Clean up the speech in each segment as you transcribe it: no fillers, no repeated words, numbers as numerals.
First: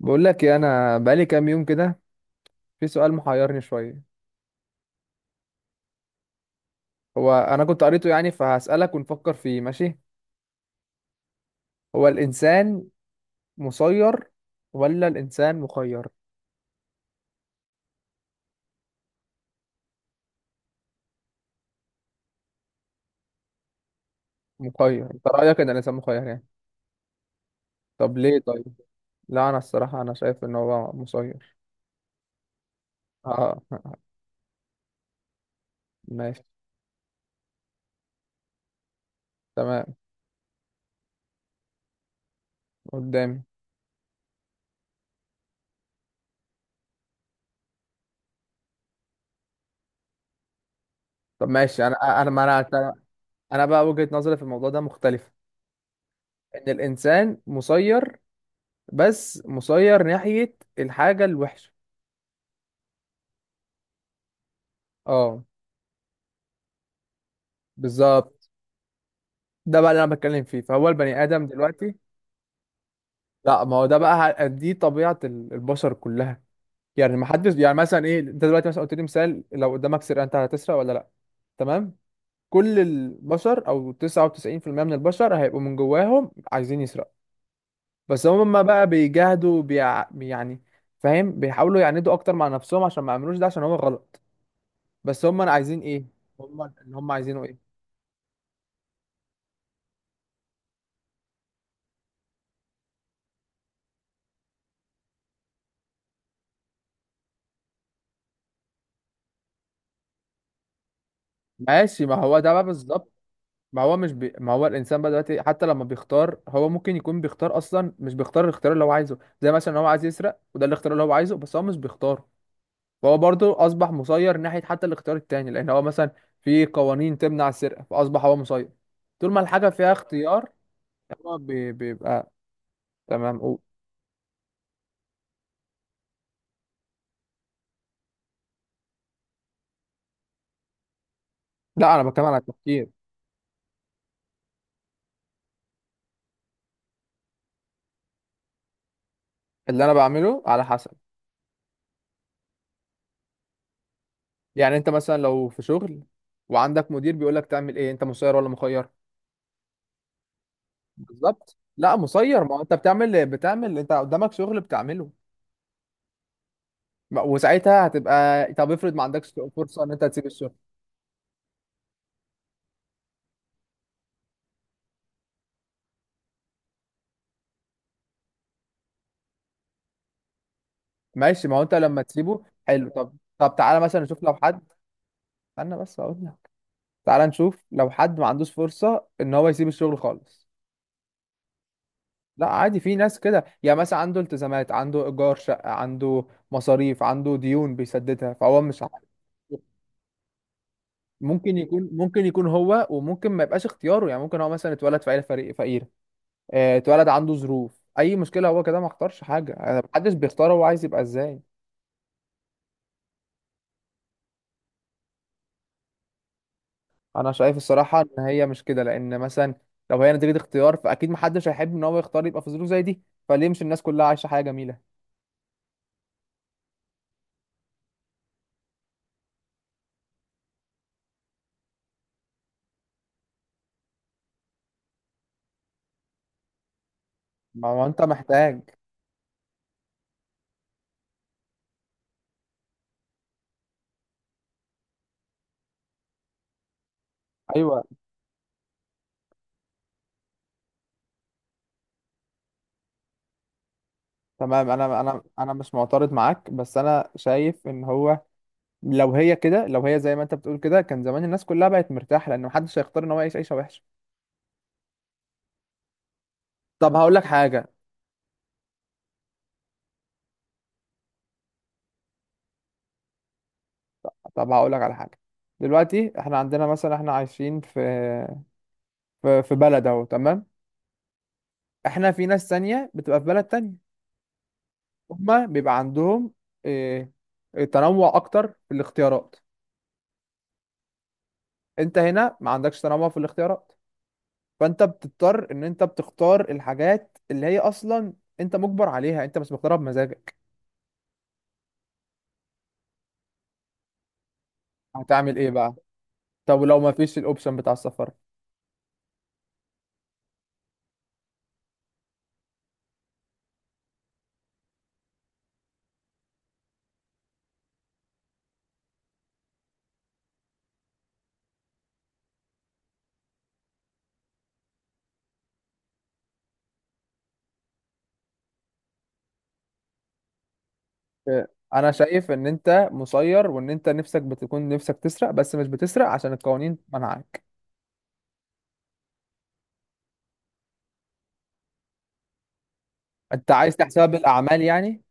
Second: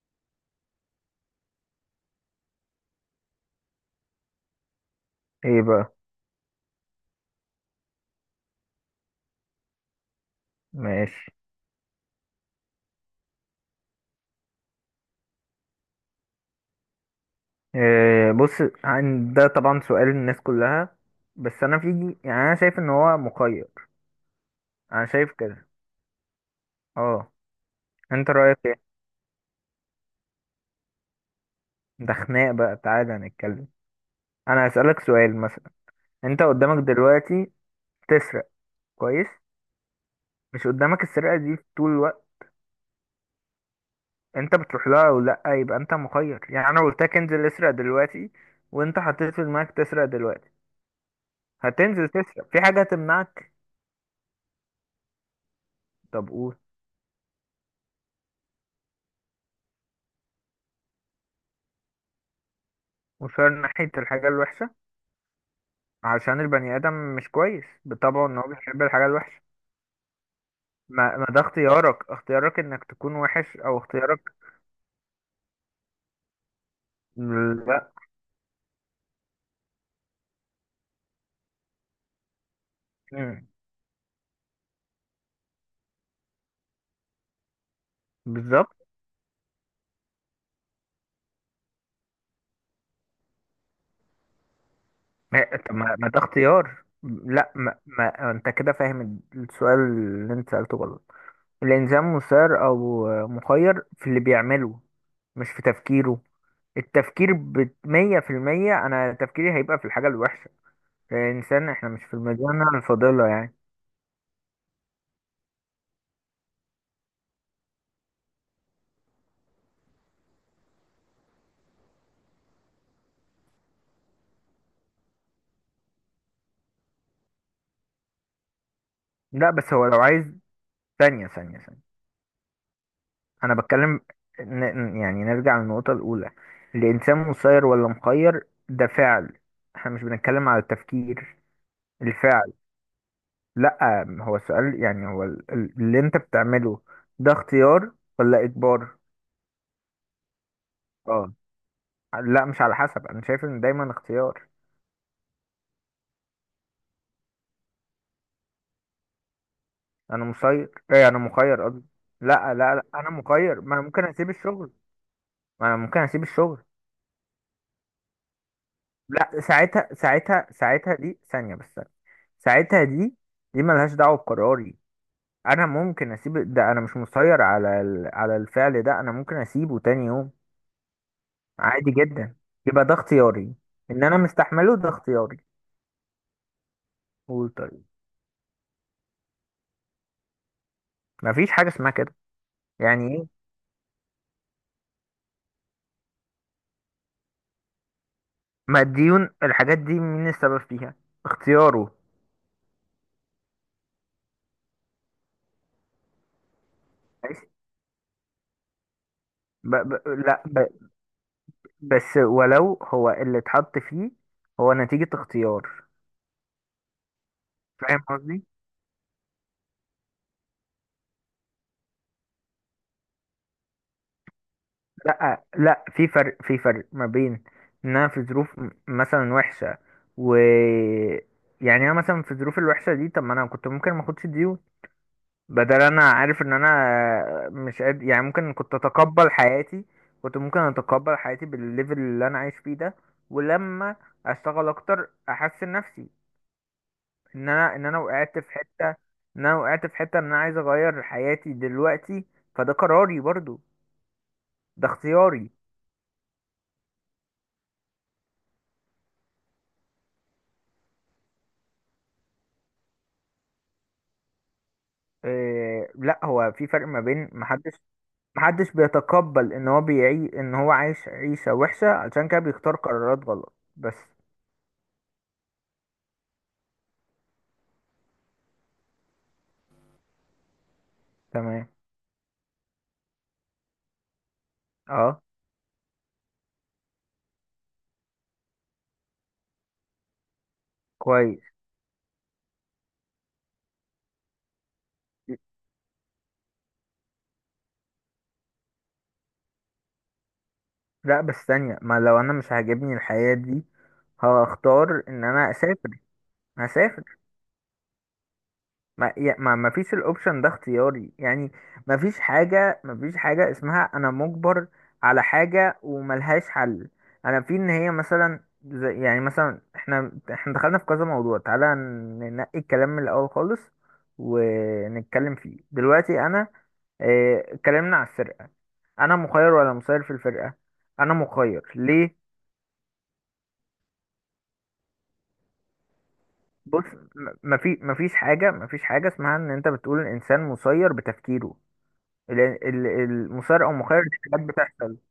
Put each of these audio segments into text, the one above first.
بقول لك إيه، انا بقالي كام يوم كده، في سؤال محيرني شويه. ايه بقى؟ هو انا كنت قريته يعني فهسألك ونفكر فيه. ماشي، ماشي. هو الانسان مسير ولا الانسان مخير؟ إيه؟ بص، عن ده طبعا سؤال الناس كلها، بس انا في انا شايف ان هو مخير. انا مخير؟ انت شايف رأيك كده. ان الانسان مخير يعني؟ اه. طب انت ليه رايك طيب؟ ايه؟ لا انا الصراحه انا شايف ان هو مسير. ده خناق بقى، تعالى اه. نتكلم. انا هسألك سؤال مثلا. انت ماشي. قدامك دلوقتي تسرق. كويس. تمام. مش قدامك السرقة دي طول الوقت؟ قدامي. انت بتروح لها او لا، يبقى انت مخير. انا قلت لك انزل اسرق دلوقتي، وانت حطيت في دماغك تسرق دلوقتي، طب ماشي، هتنزل انا انا ما تسرق؟ في حاجة انا هتمنعك؟ انا بقى وجهة نظري في الموضوع ده مختلفه. طب قول. ان الانسان مسير، بس مسير ناحيه الحاجه الوحشه. وشار ناحية الحاجة الوحشة. اه، عشان البني آدم مش كويس بطبعه، ان هو بالظبط. بيحب الحاجة الوحشة. ده بقى اللي انا بتكلم فيه، فهو ما, البني ما ده ادم دلوقتي. اختيارك، اختيارك انك تكون وحش لا ما او هو ده اختيارك. بقى دي طبيعه البشر كلها. يعني ما حدش، يعني لا. مثلا ايه، انت دلوقتي مثلا قلت لي مثال، لو قدامك سرقه انت هتسرق ولا لا؟ تمام. كل مم. البشر او 99% من البشر هيبقوا من جواهم عايزين يسرقوا. بس هم بالظبط. بقى بيجاهدوا يعني، فاهم، بيحاولوا يعندوا اكتر مع نفسهم عشان ما يعملوش ده عشان هو غلط. بس هم ما, طب عايزين ما, ايه؟ ما ده هم اختيار؟ اللي هم عايزينه لا ايه؟ ما انت كده فاهم السؤال اللي انت سألته غلط. الانسان مسير او مخير في اللي بيعمله، مش في تفكيره. التفكير بمية في المية انا تفكيري هيبقى في الحاجة الوحشة. الانسان احنا مش ماشي، ما في هو ده بقى المدينة بالظبط. الفاضلة ما هو مش بي... ما هو الانسان بقى دلوقتي حتى لما بيختار، هو ممكن يكون بيختار اصلا، مش بيختار الاختيار اللي هو عايزه. زي مثلا هو عايز يسرق وده الاختيار اللي هو عايزه، بس هو مش بيختاره. فهو برضه اصبح مسير ناحيه حتى الاختيار التاني، لان هو مثلا في قوانين تمنع السرقه، فاصبح هو مسير طول ما لا الحاجه بس هو فيها لو عايز، اختيار. ثانية ثانية ثانية، بيبقى. تمام، انا قول. بتكلم. يعني نرجع للنقطة الاولى. الانسان مسير ولا مخير ده فعل، احنا مش بنتكلم على التفكير. لا انا بتكلم على الفعل. التفكير. لا هو السؤال هو اللي انت بتعمله ده اختيار ولا اجبار؟ اللي انا بعمله على حسب. اه. لا مش على حسب، انا شايف ان دايما اختيار. يعني انت مثلا لو في شغل وعندك مدير بيقول لك تعمل ايه، انت مسير ولا مخير؟ انا مسير، ايه انا بالظبط، مخير قصدي. لا مسير، ما لا هو انت لا لا انا بتعمل مخير، ما بتعمل انا انت ممكن اسيب قدامك شغل الشغل، بتعمله. ما انا ممكن اسيب الشغل. وساعتها هتبقى، طب افرض ما عندكش لا فرصه ساعتها ان انت تسيب ساعتها الشغل؟ ساعتها دي ثانية بس ثانية. ساعتها دي، دي ملهاش دعوة بقراري. انا ممكن اسيب ده، انا مش مسير على على الفعل ده، انا ممكن اسيبه تاني يوم. ماشي، ما هو انت عادي لما جدا. تسيبه يبقى حلو. ده طب طب اختياري، تعالى مثلا ان انا نشوف لو حد، مستحمله ده اختياري. استنى بس اقول لك، تعالى قول نشوف طيب. لو حد ما عندوش فرصه ان هو يسيب الشغل خالص. مفيش حاجه اسمها كده. لا عادي، في يعني ناس ايه؟ كده، يعني مثلا عنده التزامات، عنده ايجار شقه، عنده مصاريف، عنده ديون بيسددها، فهو ما مش عارف. الديون الحاجات دي مين السبب فيها؟ ممكن يكون، اختياره. ممكن يكون هو، وممكن ما يبقاش اختياره. يعني ممكن هو مثلا اتولد في عيله فقيره. آه، اتولد عنده ماشي. ظروف، اي مشكله هو كده ما اختارش حاجه. ب... انا ب... محدش لا بيختار ب... هو عايز يبقى ازاي. بس ولو هو اللي اتحط فيه، هو نتيجه اختيار. انا شايف الصراحه فاهم ان قصدي؟ هي مش كده، لان مثلا لو هي نتيجه اختيار، فاكيد محدش هيحب ان هو يختار يبقى في ظروف زي دي. فليه مش الناس كلها عايشه حياه جميله؟ لا، لا في فرق، في فرق ما بين ان انا في ظروف مثلا وحشه و، يعني انا مثلا في الظروف الوحشه دي، طب ما انا كنت ممكن ما اخدش ديون. بدل انا عارف ان انا ما مش هو انت قادر، يعني ممكن محتاج. كنت اتقبل حياتي، كنت ممكن اتقبل حياتي بالليفل اللي انا عايش فيه ده، ولما اشتغل اكتر احسن نفسي. ان انا ايوه. ان انا وقعت في حته، ان انا وقعت في حته، ان انا عايز اغير حياتي دلوقتي، فده قراري برضو. تمام، ده انا انا اختياري. انا مش معترض معاك، بس انا شايف ان هو لو هي كده، لو هي زي ما انت بتقول كده، كان زمان الناس كلها بقت مرتاحه، لان محدش هيختار ان هو يعيش عيشه وحشه. إيه، لا هو في فرق طب ما هقول لك بين، حاجه. محدش، محدش بيتقبل ان هو بيعي ان هو عايش عيشة وحشة علشان كده بيختار قرارات غلط بس. طب هقول لك على حاجه. دلوقتي احنا عندنا مثلا، احنا عايشين في في بلد اهو، تمام. تمام. احنا في ناس تانية بتبقى في بلد تانية. اه. هما بيبقى عندهم إيه، تنوع اكتر في الاختيارات. كويس. انت هنا ما عندكش تنوع في الاختيارات، فانت بتضطر ان انت بتختار الحاجات اللي هي اصلا انت مجبر عليها، انت مش مختارها بمزاجك. لا بس ثانية، ما لو انا مش عاجبني الحياة دي، هختار ان هتعمل ايه انا بقى؟ اسافر، طب لو ما فيش هسافر. الاوبشن بتاع السفر؟ ما يا- ما ما فيش الاوبشن ده اختياري يعني. ما فيش حاجة، ما فيش حاجة اسمها انا مجبر على حاجة وملهاش حل. انا في ان هي مثلا، زي يعني مثلا احنا، احنا دخلنا في كذا موضوع، تعالى ننقي الكلام من الاول خالص ونتكلم فيه دلوقتي. انا آه، اتكلمنا على السرقة، انا مخير ولا مسير في الفرقة؟ انا إيه، مخير انا ليه؟ شايف ان انت مسير وان انت نفسك بتكون نفسك تسرق، بس مش بتسرق عشان القوانين بص، منعك. ما في، ما فيش حاجة، ما فيش حاجة اسمها ان انت بتقول الانسان مسير بتفكيره. لأن انت المسارقة عايز والمخالفة تحسبها دي حاجات بالاعمال بتحصل. يعني؟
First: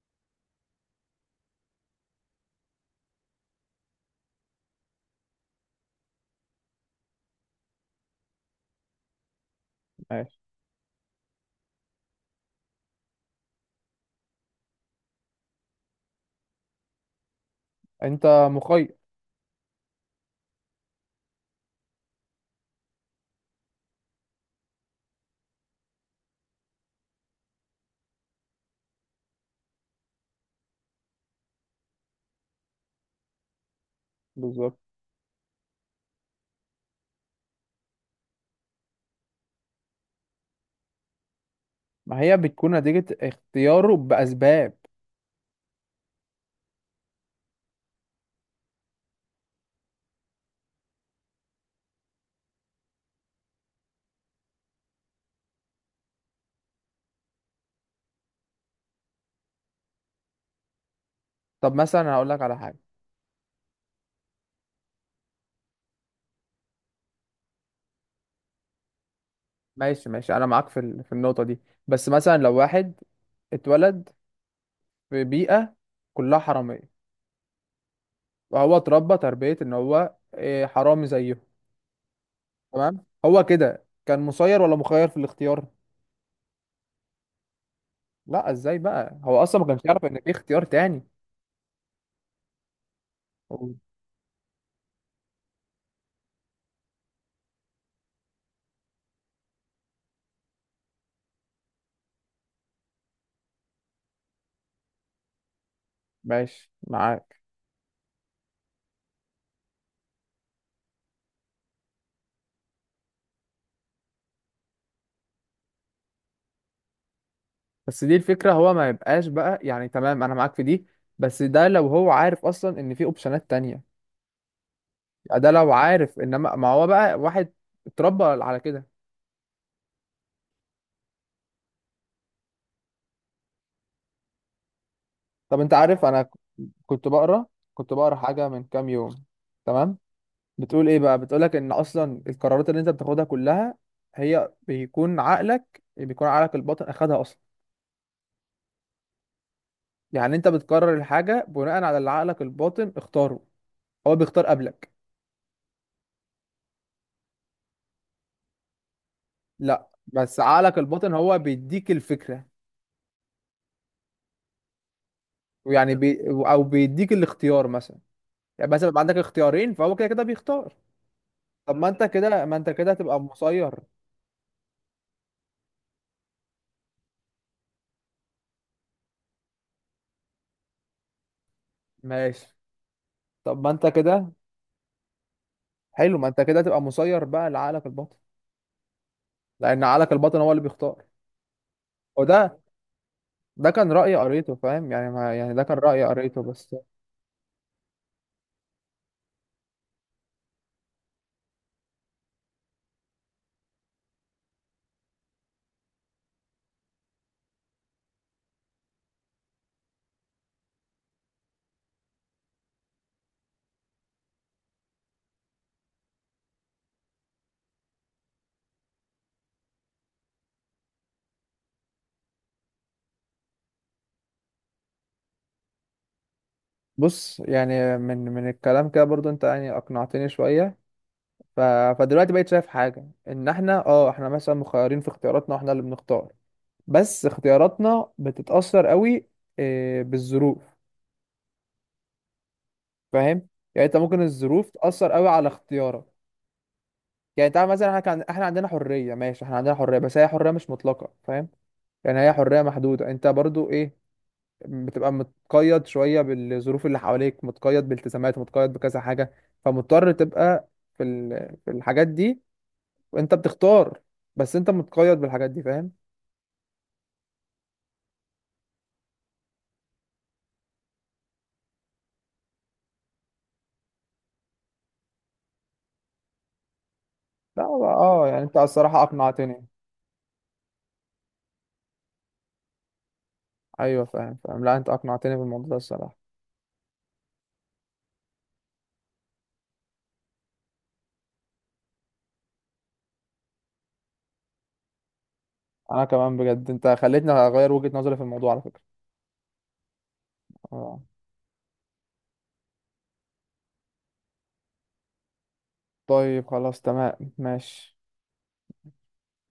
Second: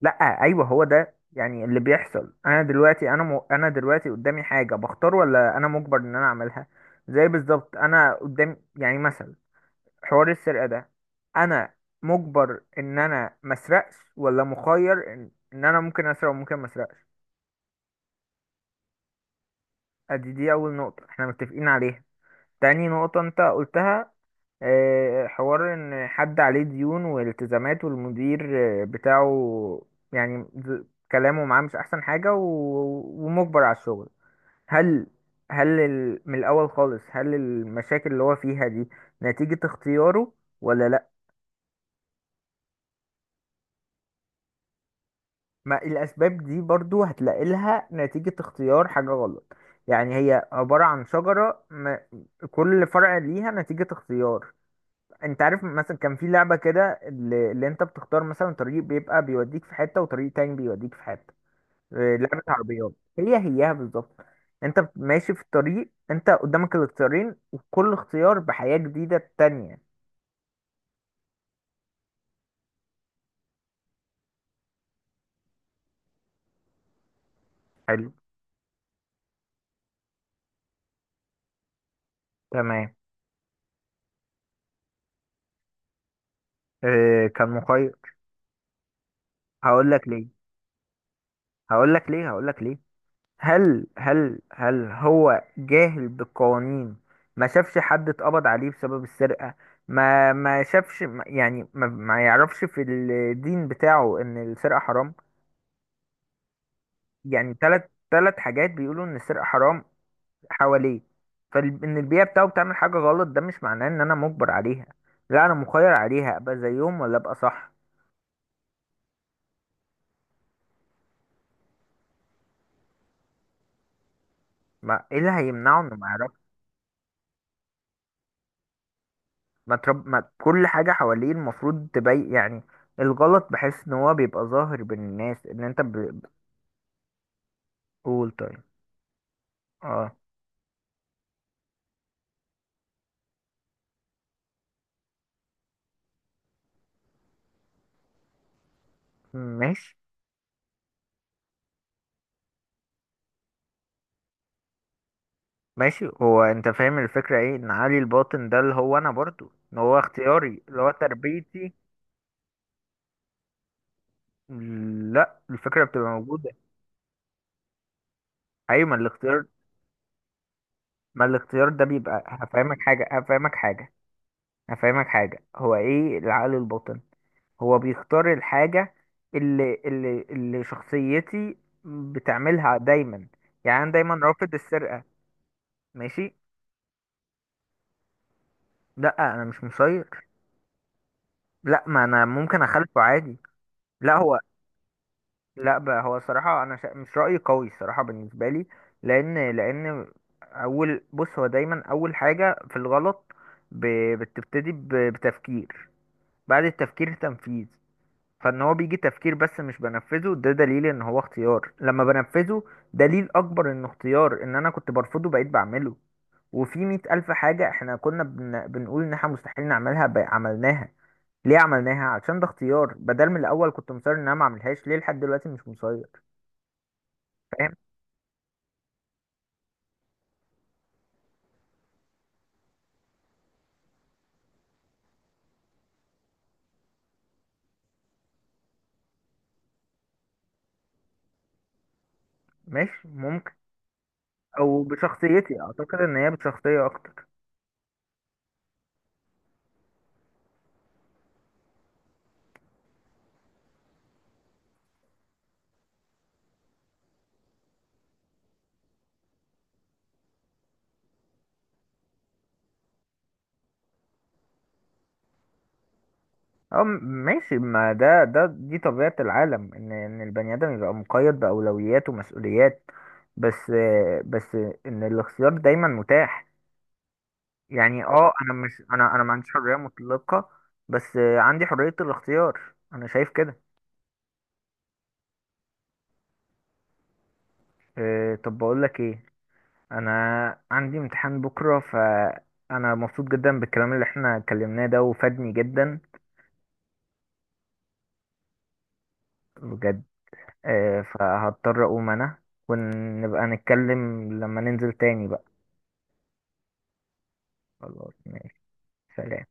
لا ايوه هو ده يعني اللي بيحصل. انا دلوقتي انا انا دلوقتي قدامي حاجة، بختار ولا انا مجبر ان انا اعملها؟ زي بالظبط انا قدام يعني مثلا حوار ماشي. السرقة ده، انا مجبر ان انا ما اسرقش ولا مخير ان إن انا ممكن اسرق وممكن ما اسرقش؟ انت مخير. ادي دي اول نقطة احنا متفقين عليها. تاني نقطة انت قلتها آه، حوار ان حد عليه ديون والتزامات والمدير آه، بتاعه، يعني ز- كلامه معاه مش احسن حاجة ومجبر على الشغل. بالظبط. هل، هل من الاول خالص هل المشاكل اللي هو فيها دي نتيجة اختياره ولا لا؟ ما هي بتكون نتيجة اختياره بأسباب. ما الاسباب دي برضو هتلاقي لها نتيجة اختيار حاجة غلط. يعني هي عبارة عن شجرة كل فرع ليها نتيجة اختيار. انت عارف مثلا كان في لعبة كده اللي انت بتختار مثلا طريق بيبقى بيوديك في حتة وطريق تاني بيوديك في حتة؟ طب مثلا آه، هقول لك لعبة على حاجة. عربيات، هي هيها بالظبط. انت ماشي في الطريق، انت قدامك الاختيارين وكل اختيار بحياة جديدة تانية. ماشي ماشي، أنا معاك في في النقطة دي. بس مثلا لو واحد اتولد في بيئة كلها حرامية، حلو. وهو اتربى تربية إن هو إيه، حرامي زيهم. تمام. تمام. هو كده كان مسير ولا مخير في الاختيار؟ اه كان مخير. لا، إزاي بقى، هو أصلا ما كانش هقول يعرف لك إن ليه، في اختيار تاني. هقول لك ليه، هقول لك ليه. هو- هل هل هل هو جاهل بالقوانين؟ ما شافش حد اتقبض عليه بسبب السرقة؟ ما ما شافش ما- يعني ما يعرفش في الدين بتاعه ان السرقة حرام؟ ماشي معاك. يعني ثلاث، 3 حاجات بيقولوا ان السرقة حرام حواليه. فان البيئة بتاعه بتعمل حاجة غلط ده مش معناه ان انا مجبر عليها، لا انا مخير عليها ابقى زيهم ولا ابقى صح. بس دي الفكرة، هو ما يبقاش بقى، يعني تمام أنا معاك في دي، بس ده لو هو عارف أصلا إن في أوبشنات تانية. ما ايه اللي ده لو هيمنعه انه ما عارف، يعرفش؟ انما ما هو بقى واحد اتربى على كده. ما كل حاجة حواليه المفروض تبين يعني الغلط، بحس ان هو بيبقى ظاهر بين الناس طب ان انت انت عارف، انا كنت بقرا، كنت بقرا قول حاجه طيب. من كام يوم. تمام. اه. بتقول ايه بقى؟ بتقولك ان اصلا القرارات اللي انت بتاخدها كلها، هي بيكون عقلك الباطن اخدها اصلا. ماشي، يعني انت بتقرر الحاجه بناء على اللي عقلك الباطن اختاره، هو بيختار قبلك. ماشي. هو انت فاهم الفكرة ايه ان علي الباطن ده اللي هو انا برضو، ان لا هو بس اختياري عقلك اللي هو الباطن هو تربيتي. بيديك الفكره، لا الفكرة ويعني بتبقى بي موجودة. او بيديك الاختيار مثلا. يعني ايوه مثلا ما بيبقى عندك الاختيار، اختيارين، فهو كده كده بيختار. ما الاختيار طب ده ما انت بيبقى، كده، ما انت هفهمك كده حاجة، هتبقى هفهمك مسير. حاجة، هفهمك حاجة، هو ايه العقل الباطن؟ هو بيختار الحاجة اللي اللي شخصيتي ماشي. بتعملها دايما. طب ما يعني انت انا دايما كده. رافض السرقة. حلو، ما ماشي. انت كده هتبقى مسير بقى لعقلك الباطن، لا انا مش لان مسير. عقلك الباطن هو اللي بيختار. لا ما انا وده، ممكن اخالفه عادي. ده كان رأي لا هو، قريته. فاهم يعني، ما يعني ده كان لا رأي بقى هو قريته صراحة بس. انا مش رأيي قوي الصراحة بالنسبة لي. لان، لان، اول، بص هو دايما اول حاجة في الغلط ب... بتبتدي بتفكير، بعد التفكير تنفيذ. فان هو بيجي تفكير بس مش بنفذه ده دليل ان هو اختيار. لما بنفذه دليل اكبر انه اختيار، ان انا كنت برفضه بقيت بعمله. وفي 100 ألف حاجة احنا كنا بنقول ان احنا مستحيل نعملها بقى عملناها. ليه عملناها؟ عشان ده اختيار. بدل من الاول كنت مصر ان انا ما اعملهاش ليه لحد دلوقتي؟ مش مصير. بص، فاهم. يعني من الكلام كده برضو، انت يعني اقنعتني شوية. ف... فدلوقتي بقيت شايف حاجة، ان احنا اه احنا مثلا مخيرين في اختياراتنا واحنا اللي بنختار، بس اختياراتنا بتتأثر قوي، اه، بالظروف. ماشي، فاهم؟ ممكن. يعني انت ممكن الظروف او تأثر قوي على بشخصيتي، اعتقد اختيارك. ان هي بشخصية اكتر. يعني تعال مثلا احنا كان احنا عندنا حريه. ماشي، احنا عندنا حريه، بس هي حريه مش مطلقه، فاهم؟ يعني هي حريه محدوده، انت برضو ايه، بتبقى متقيد شويه بالظروف اللي حواليك، متقيد بالتزامات، متقيد بكذا حاجه، فمضطر تبقى في الحاجات دي، وانت بتختار، بس انت متقيد بالحاجات دي، فاهم؟ اه ماشي، ما ده ده دي طبيعة العالم ان ان البني ادم يبقى مقيد بأولويات ومسؤوليات. بس، بس ان الاختيار دايما متاح. لا يعني اه، اه يعني انا انت مش الصراحه انا، انا ما عنديش اقنعتني. حرية مطلقة بس عندي حرية الاختيار. انا شايف كده. ايوه، فاهم. لا انت اقنعتني بالموضوع ده الصراحه. اه، طب بقول لك ايه، انا عندي امتحان بكرة، فانا مبسوط جدا بالكلام اللي احنا اتكلمناه ده وفادني جدا. انا كمان بجد انت خليتني اغير وجهه نظري في الموضوع على فكره. بجد. اه. اه، فهضطر اقوم انا، ونبقى نتكلم لما ننزل تاني بقى. طيب خلاص، تمام، ماشي. خلاص ماشي. سلام.